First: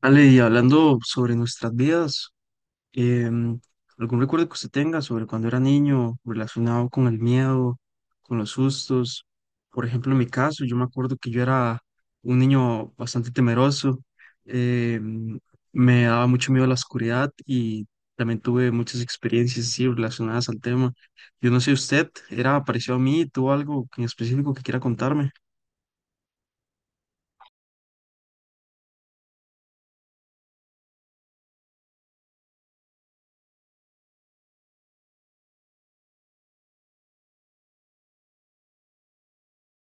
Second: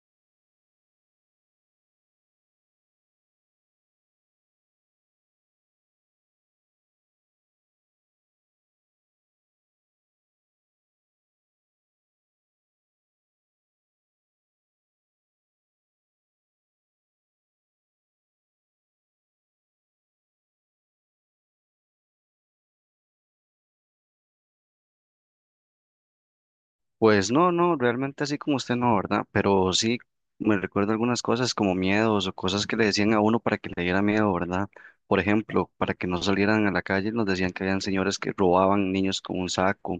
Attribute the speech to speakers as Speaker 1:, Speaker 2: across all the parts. Speaker 1: Ale, y hablando sobre nuestras vidas, em, ¿algún recuerdo que usted tenga sobre cuando era niño relacionado con el miedo, con los sustos? Por ejemplo, en mi caso, yo me acuerdo que yo era un niño bastante temeroso, em, me daba mucho miedo la oscuridad y también tuve muchas experiencias así relacionadas al tema. Yo no sé, ¿usted era parecido a mí? ¿Tuvo algo en específico que quiera contarme?
Speaker 2: Pues no, no, realmente así como usted no, ¿verdad? Pero sí me recuerdo algunas cosas como miedos o cosas que le decían a uno para que le diera miedo, ¿verdad? Por ejemplo, para que no salieran a la calle, nos decían que habían señores que robaban niños con un saco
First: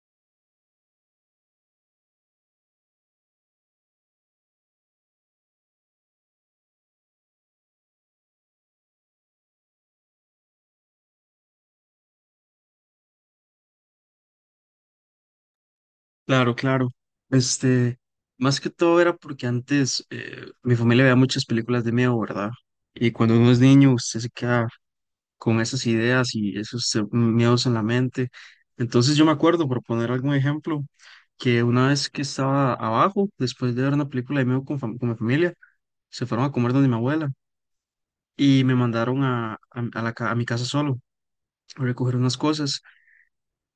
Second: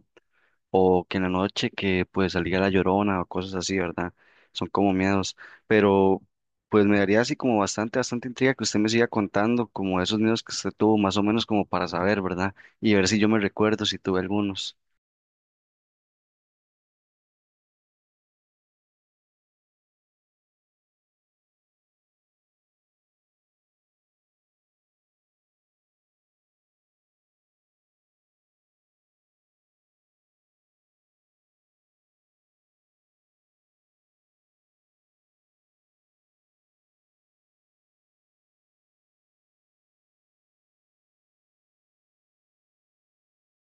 Speaker 2: o que en la noche que pues salía la llorona o cosas así, ¿verdad? Son como miedos, pero pues me daría así como bastante, bastante intriga que usted me siga contando como esos miedos que usted tuvo, más o menos como para saber, ¿verdad? Y ver si yo me recuerdo, si tuve algunos.
Speaker 1: Claro, claro. Este, más que todo era porque antes mi familia veía muchas películas de miedo, ¿verdad? Y cuando uno es niño, usted se queda con esas ideas y esos miedos en la mente. Entonces yo me acuerdo, por poner algún ejemplo, que una vez que estaba abajo, después de ver una película de miedo con, con mi familia, se fueron a comer donde mi abuela y me mandaron a la, a mi casa solo a recoger unas cosas.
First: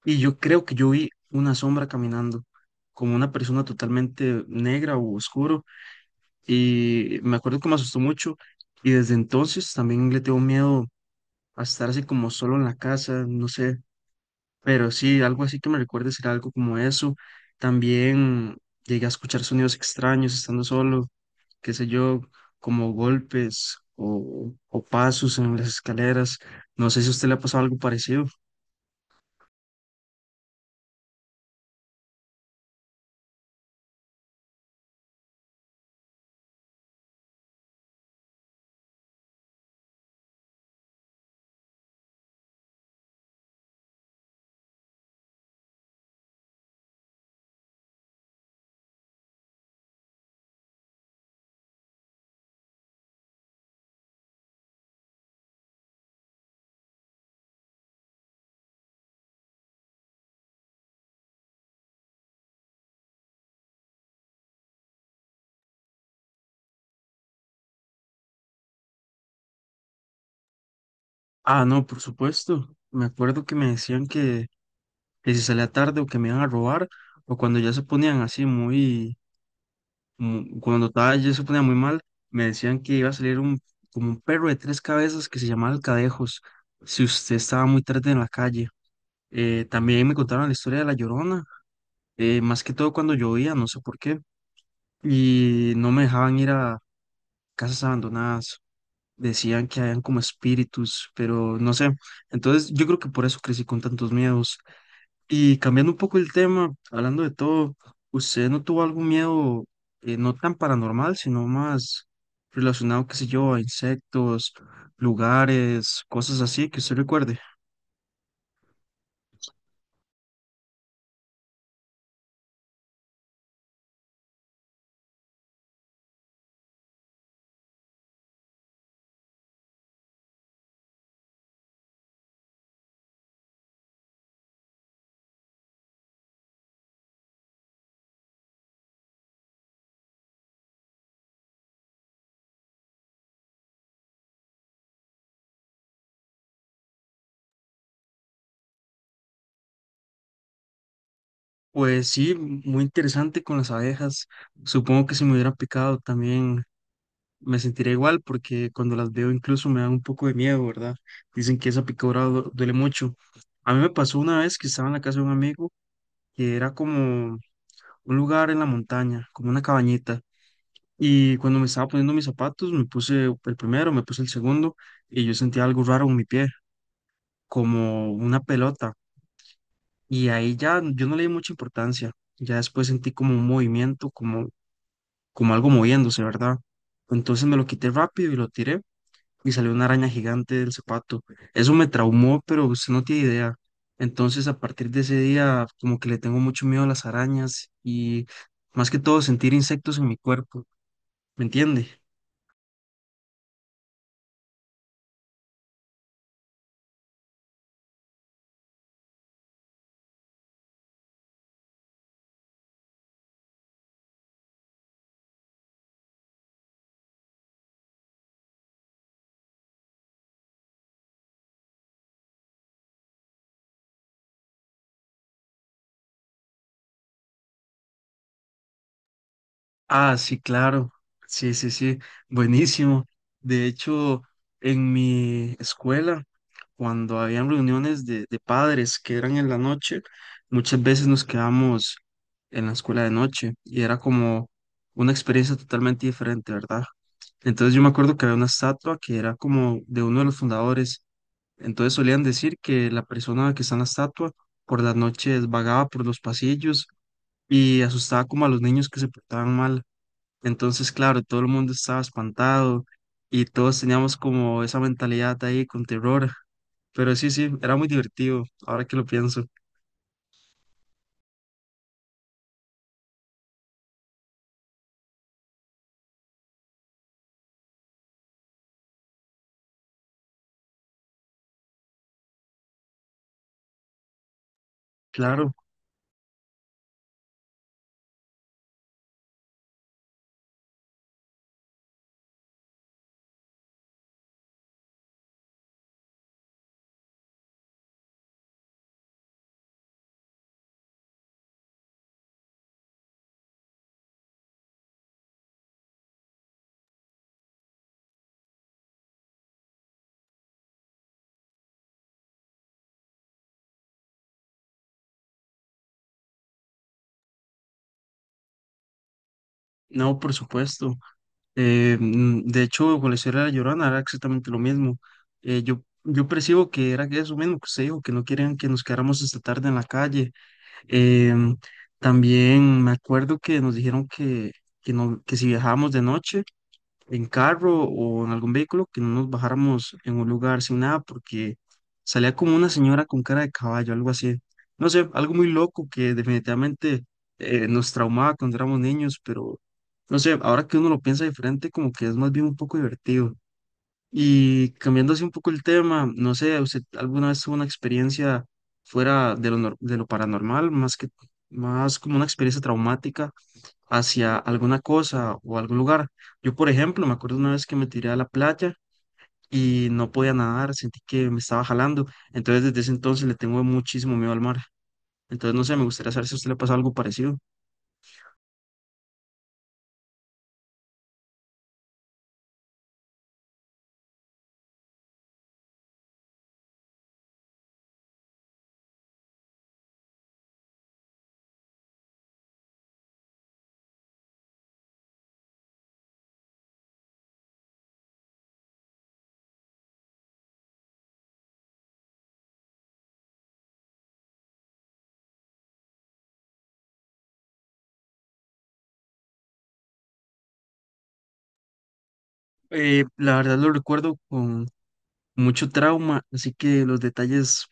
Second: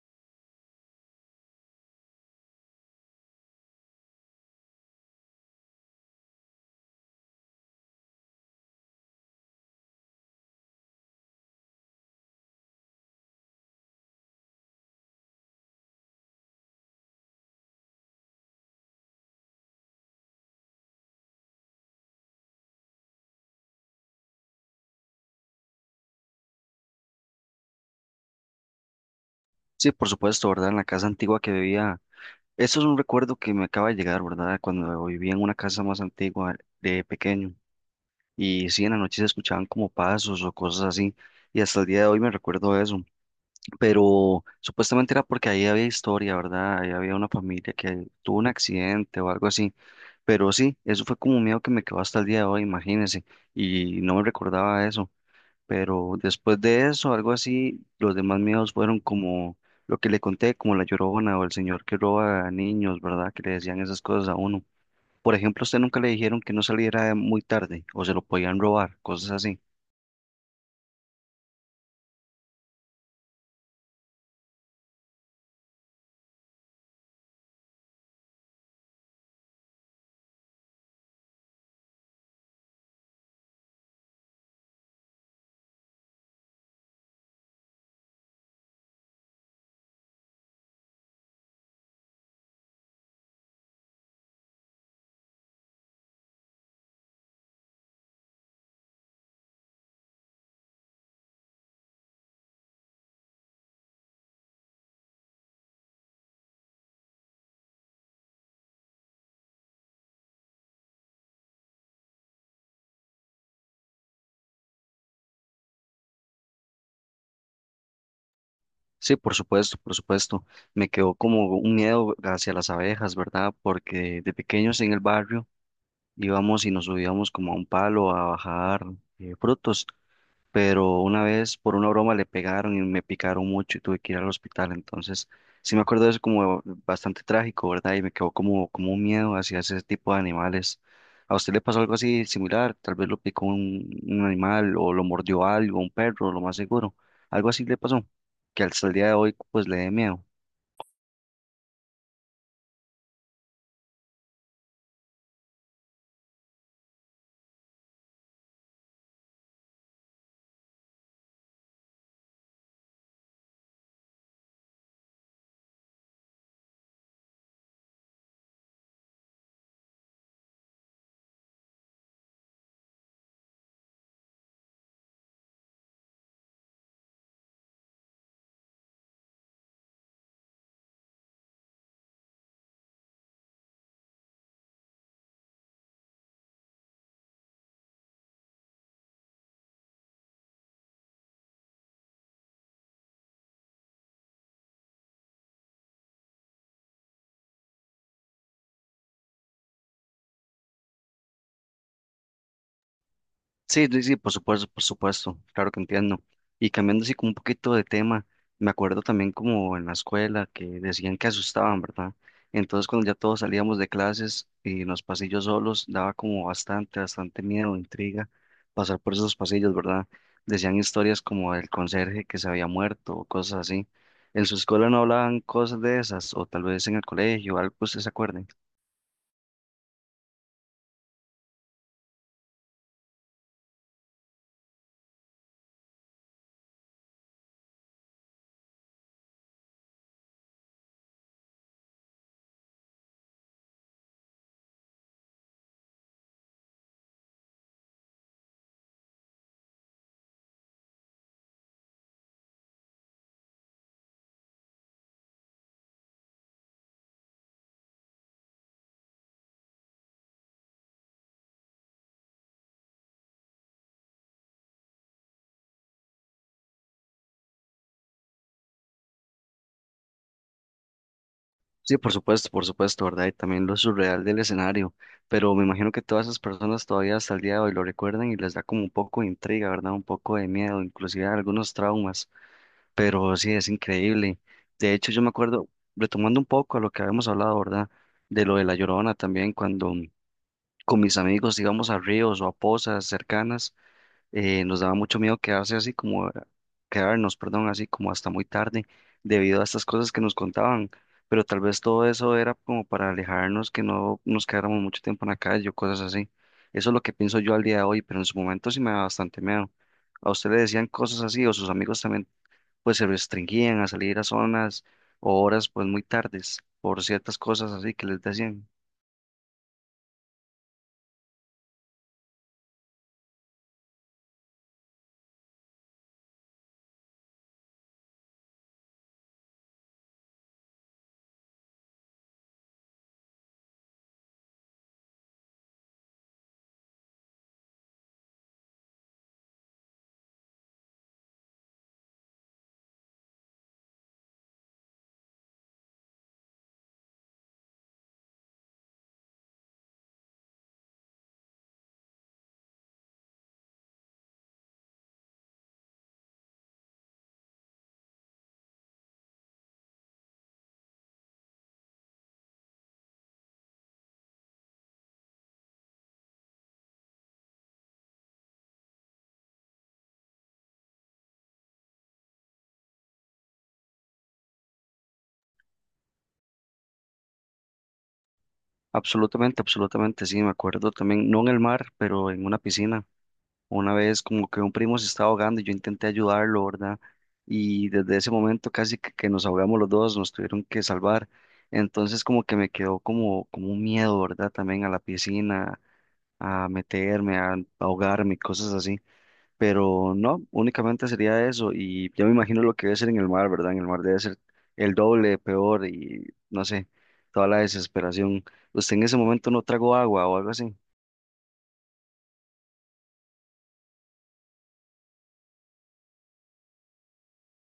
Speaker 1: Y yo creo que yo vi una sombra caminando, como una persona totalmente negra o oscuro, y me acuerdo que me asustó mucho, y desde entonces también le tengo miedo a estar así como solo en la casa, no sé, pero sí, algo así que me recuerde ser algo como eso. También llegué a escuchar sonidos extraños estando solo, qué sé yo, como golpes o pasos en las escaleras. No sé si a usted le ha pasado algo parecido.
Speaker 2: Sí, por supuesto, ¿verdad? En la casa antigua que vivía. Eso es un recuerdo que me acaba de llegar, ¿verdad? Cuando vivía en una casa más antigua de pequeño. Y sí, en la noche se escuchaban como pasos o cosas así. Y hasta el día de hoy me recuerdo eso. Pero supuestamente era porque ahí había historia, ¿verdad? Ahí había una familia que tuvo un accidente o algo así. Pero sí, eso fue como un miedo que me quedó hasta el día de hoy, imagínense. Y no me recordaba eso. Pero después de eso, algo así, los demás miedos fueron como lo que le conté, como la llorona o el señor que roba a niños, ¿verdad? Que le decían esas cosas a uno. Por ejemplo, a usted nunca le dijeron que no saliera muy tarde o se lo podían robar, cosas así.
Speaker 1: Ah, no, por supuesto. Me acuerdo que me decían que si salía tarde o que me iban a robar, o cuando ya se ponían así muy, cuando estaba, ya se ponía muy mal, me decían que iba a salir un, como un perro de tres cabezas que se llamaba Alcadejos, si usted estaba muy tarde en la calle. También me contaron la historia de La Llorona, más que todo cuando llovía, no sé por qué, y no me dejaban ir a casas abandonadas. Decían que habían como espíritus, pero no sé. Entonces yo creo que por eso crecí con tantos miedos. Y cambiando un poco el tema, hablando de todo, ¿usted no tuvo algún miedo no tan paranormal, sino más relacionado, qué sé yo, a insectos, lugares, cosas así que usted recuerde?
Speaker 2: Sí, por supuesto, por supuesto. Me quedó como un miedo hacia las abejas, ¿verdad? Porque de pequeños en el barrio íbamos y nos subíamos como a un palo a bajar frutos. Pero una vez por una broma le pegaron y me picaron mucho y tuve que ir al hospital. Entonces, sí me acuerdo de eso como bastante trágico, ¿verdad? Y me quedó como, como un miedo hacia ese tipo de animales. ¿A usted le pasó algo así similar? Tal vez lo picó un animal o lo mordió algo, un perro, lo más seguro. Algo así le pasó, que hasta el día de hoy pues le dé miedo.
Speaker 1: Pues sí, muy interesante con las abejas. Supongo que si me hubieran picado también me sentiría igual porque cuando las veo incluso me dan un poco de miedo, ¿verdad? Dicen que esa picadura duele mucho. A mí me pasó una vez que estaba en la casa de un amigo que era como un lugar en la montaña, como una cabañita. Y cuando me estaba poniendo mis zapatos, me puse el primero, me puse el segundo y yo sentía algo raro en mi pie, como una pelota. Y ahí ya yo no le di mucha importancia. Ya después sentí como un movimiento, como, como algo moviéndose, ¿verdad? Entonces me lo quité rápido y lo tiré y salió una araña gigante del zapato. Eso me traumó, pero usted no tiene idea. Entonces a partir de ese día como que le tengo mucho miedo a las arañas y más que todo sentir insectos en mi cuerpo, ¿me entiende?
Speaker 2: Sí, sí, sí, por supuesto, claro que entiendo. Y cambiando así como un poquito de tema, me acuerdo también como en la escuela que decían que asustaban, ¿verdad? Entonces cuando ya todos salíamos de clases y en los pasillos solos, daba como bastante, bastante miedo, intriga pasar por esos pasillos, ¿verdad? Decían historias como del conserje que se había muerto o cosas así. ¿En su escuela no hablaban cosas de esas o tal vez en el colegio, algo que usted se acuerde?
Speaker 1: Ah, sí, claro. Sí, sí, sí. Buenísimo. De hecho, en mi escuela, cuando habían reuniones de padres que eran en la noche, muchas veces nos quedamos en la escuela de noche y era como una experiencia totalmente diferente, ¿verdad? Entonces yo me acuerdo que había una estatua que era como de uno de los fundadores. Entonces solían decir que la persona que está en la estatua por las noches vagaba por los pasillos y asustaba como a los niños que se portaban mal. Entonces, claro, todo el mundo estaba espantado y todos teníamos como esa mentalidad ahí con terror. Pero sí, sí, era muy divertido, ahora que lo pienso.
Speaker 2: Sí, por supuesto, ¿verdad? Y también lo surreal del escenario, pero me imagino que todas esas personas todavía hasta el día de hoy lo recuerdan y les da como un poco de intriga, ¿verdad? Un poco de miedo, inclusive algunos traumas, pero sí, es increíble. De hecho, yo me
Speaker 1: Claro,
Speaker 2: acuerdo, retomando un poco a lo que habíamos hablado, ¿verdad? De lo de La Llorona también, cuando con mis amigos íbamos a ríos o a pozas cercanas, nos daba mucho miedo quedarse así como, quedarnos, perdón, así como hasta muy tarde debido a estas cosas que nos contaban, pero tal vez todo eso era como para alejarnos, que no nos quedáramos mucho tiempo en la calle o cosas así. Eso es lo que pienso yo al día de hoy, pero en su momento sí me daba bastante miedo. ¿A usted le decían cosas así o sus amigos también pues se restringían a salir a zonas o horas pues muy tardes por ciertas cosas así que les decían?
Speaker 1: no, por supuesto. De hecho, con la historia de la Llorona era exactamente lo mismo. Yo percibo que era que eso mismo que usted dijo, que no querían que nos quedáramos esta tarde en la calle. Em, también me acuerdo que nos dijeron no, que si viajábamos de noche, en carro o en algún vehículo que no nos bajáramos en un lugar sin nada porque salía como una señora con cara de caballo, algo así. No sé, algo muy loco que definitivamente nos traumaba cuando éramos niños, pero no sé, ahora que uno lo piensa diferente, como que es más bien un poco divertido. Y cambiando así un poco el tema, no sé, ¿usted alguna vez tuvo una experiencia fuera de lo, de lo paranormal, más como una experiencia traumática? Hacia alguna cosa o algún lugar. Yo, por ejemplo, me acuerdo una vez que me tiré a la playa y no podía nadar, sentí que me estaba jalando. Entonces, desde ese entonces le tengo muchísimo miedo al mar. Entonces, no sé, me gustaría saber si a usted le pasó algo parecido.
Speaker 2: Absolutamente, absolutamente, sí, me acuerdo también, no en el mar, pero en una piscina. Una vez como que un primo se estaba ahogando y yo intenté ayudarlo, ¿verdad? Y desde ese momento casi que nos ahogamos los dos, nos tuvieron que salvar. Entonces como que me quedó como, como un miedo, ¿verdad? También a la piscina, a meterme, a ahogarme, y cosas así. Pero no, únicamente sería eso. Y yo me imagino lo que debe ser en el mar, ¿verdad? En el mar debe ser el doble, peor y no sé, toda la desesperación. ¿Usted en ese momento no tragó agua o algo así?
Speaker 1: La verdad lo recuerdo con mucho trauma, así que los detalles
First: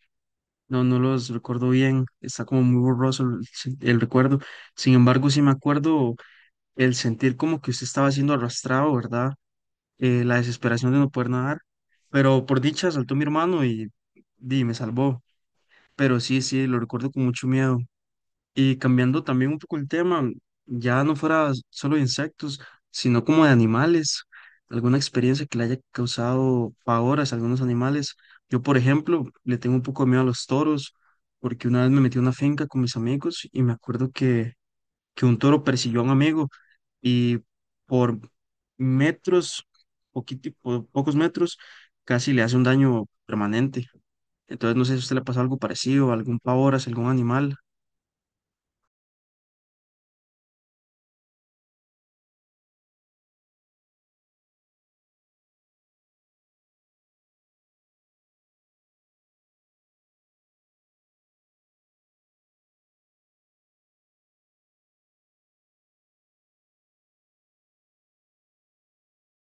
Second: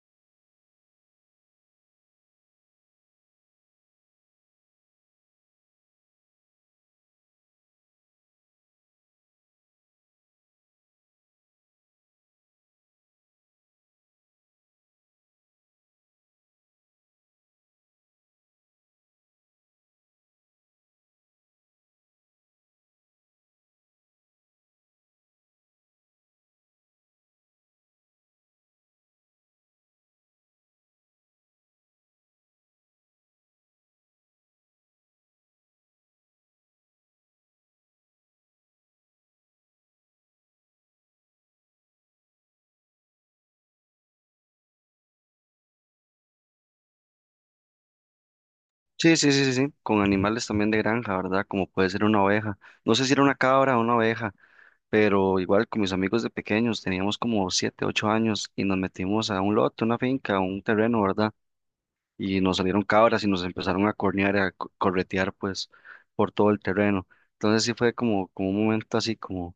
Speaker 1: no los recuerdo bien, está como muy borroso el, el recuerdo. Sin embargo, sí me acuerdo el sentir como que usted estaba siendo arrastrado, ¿verdad? La desesperación de no poder nadar, pero por dicha saltó mi hermano y, di, me salvó. Pero sí, sí, lo recuerdo con mucho miedo. Y cambiando también un poco el tema, ya no fuera solo de insectos, sino como de animales, alguna experiencia que le haya causado pavor a algunos animales. Yo, por ejemplo, le tengo un poco de miedo a los toros, porque una vez me metí a una finca con mis amigos y me acuerdo que un toro persiguió a un amigo y por metros, pocos metros, casi le hace un daño permanente. Entonces, no sé si a usted le pasó algo parecido, algún pavor hacia algún animal.
Speaker 2: Sí, sí, sí, sí, sí, con animales también de granja, ¿verdad? Como puede ser una oveja. No sé si era una cabra o una oveja, pero igual con mis amigos de pequeños, teníamos como 7, 8 años y nos metimos a un lote, una finca, un terreno, ¿verdad? Y nos salieron cabras y nos empezaron a cornear, corretear, pues, por todo el terreno. Entonces sí fue como, como un momento así como,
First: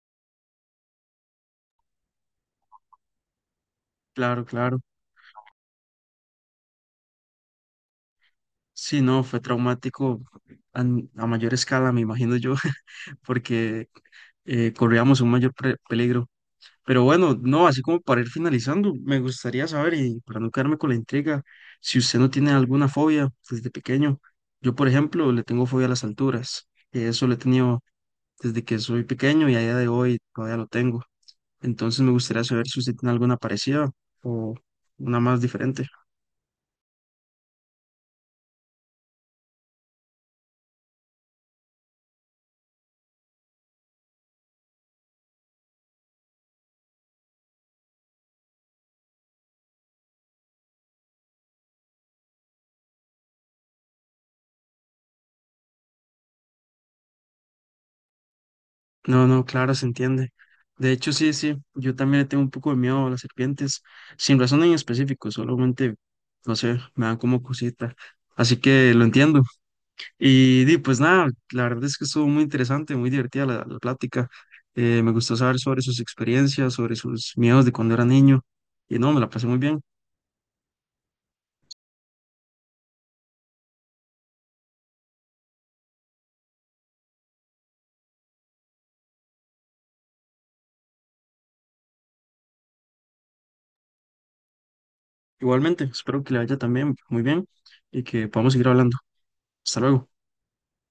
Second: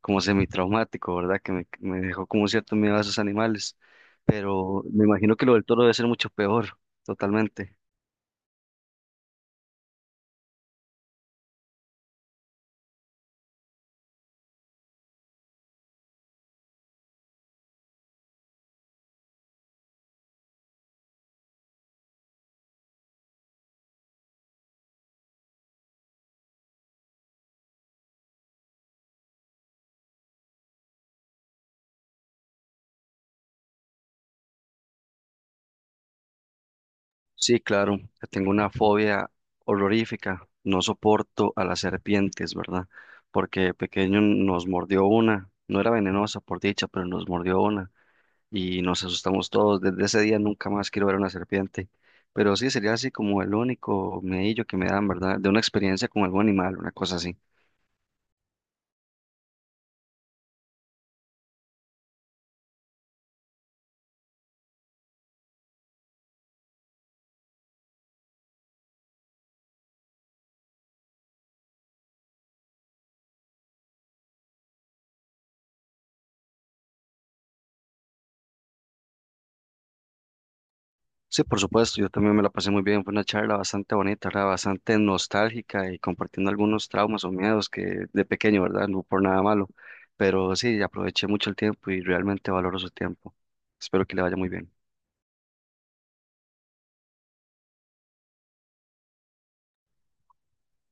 Speaker 2: como semitraumático, ¿verdad? Que me dejó como cierto miedo a esos animales.
Speaker 1: Claro, claro.
Speaker 2: Pero me imagino que lo del toro debe ser mucho peor, totalmente.
Speaker 1: Sí, no, fue traumático mayor escala, me imagino yo, porque corríamos un mayor peligro. Pero bueno, no, así como para ir finalizando, me gustaría saber, y para no quedarme con la intriga, si usted no tiene alguna fobia desde pequeño. Yo, por ejemplo, le tengo fobia a las alturas, que eso lo he tenido desde que soy pequeño y a día de hoy todavía lo tengo. Entonces me gustaría saber si usted tiene alguna parecida o una más diferente.
Speaker 2: Sí, claro, que tengo una fobia horrorífica. No soporto a las serpientes, ¿verdad? Porque de pequeño nos mordió una. No era venenosa, por dicha, pero nos mordió una. Y nos asustamos todos. Desde ese día nunca más quiero ver una serpiente. Pero sí, sería así como el único medillo que me dan, ¿verdad? De una experiencia con algún animal, una cosa así.
Speaker 1: No, no, claro, se entiende. De hecho, sí, sí, yo también le tengo un poco de miedo a las serpientes, sin razón en específico, solamente, no sé, me dan como cosita. Así que lo entiendo. Y, di, pues nada, la verdad es que estuvo muy interesante, muy divertida la, la plática. Me gustó saber sobre sus experiencias, sobre sus miedos de cuando era niño. Y no, me la pasé muy bien.
Speaker 2: Sí, por supuesto, yo también me la pasé muy bien, fue una charla bastante bonita, ¿verdad? Bastante nostálgica y compartiendo algunos traumas o miedos que de pequeño, ¿verdad? No por nada malo, pero sí, aproveché mucho el tiempo y realmente valoro su tiempo. Espero que le vaya muy bien.
Speaker 1: Igualmente, espero que le vaya también muy bien y que podamos seguir hablando. Hasta luego.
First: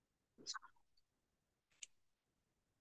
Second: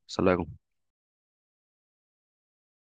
Speaker 2: Hasta luego.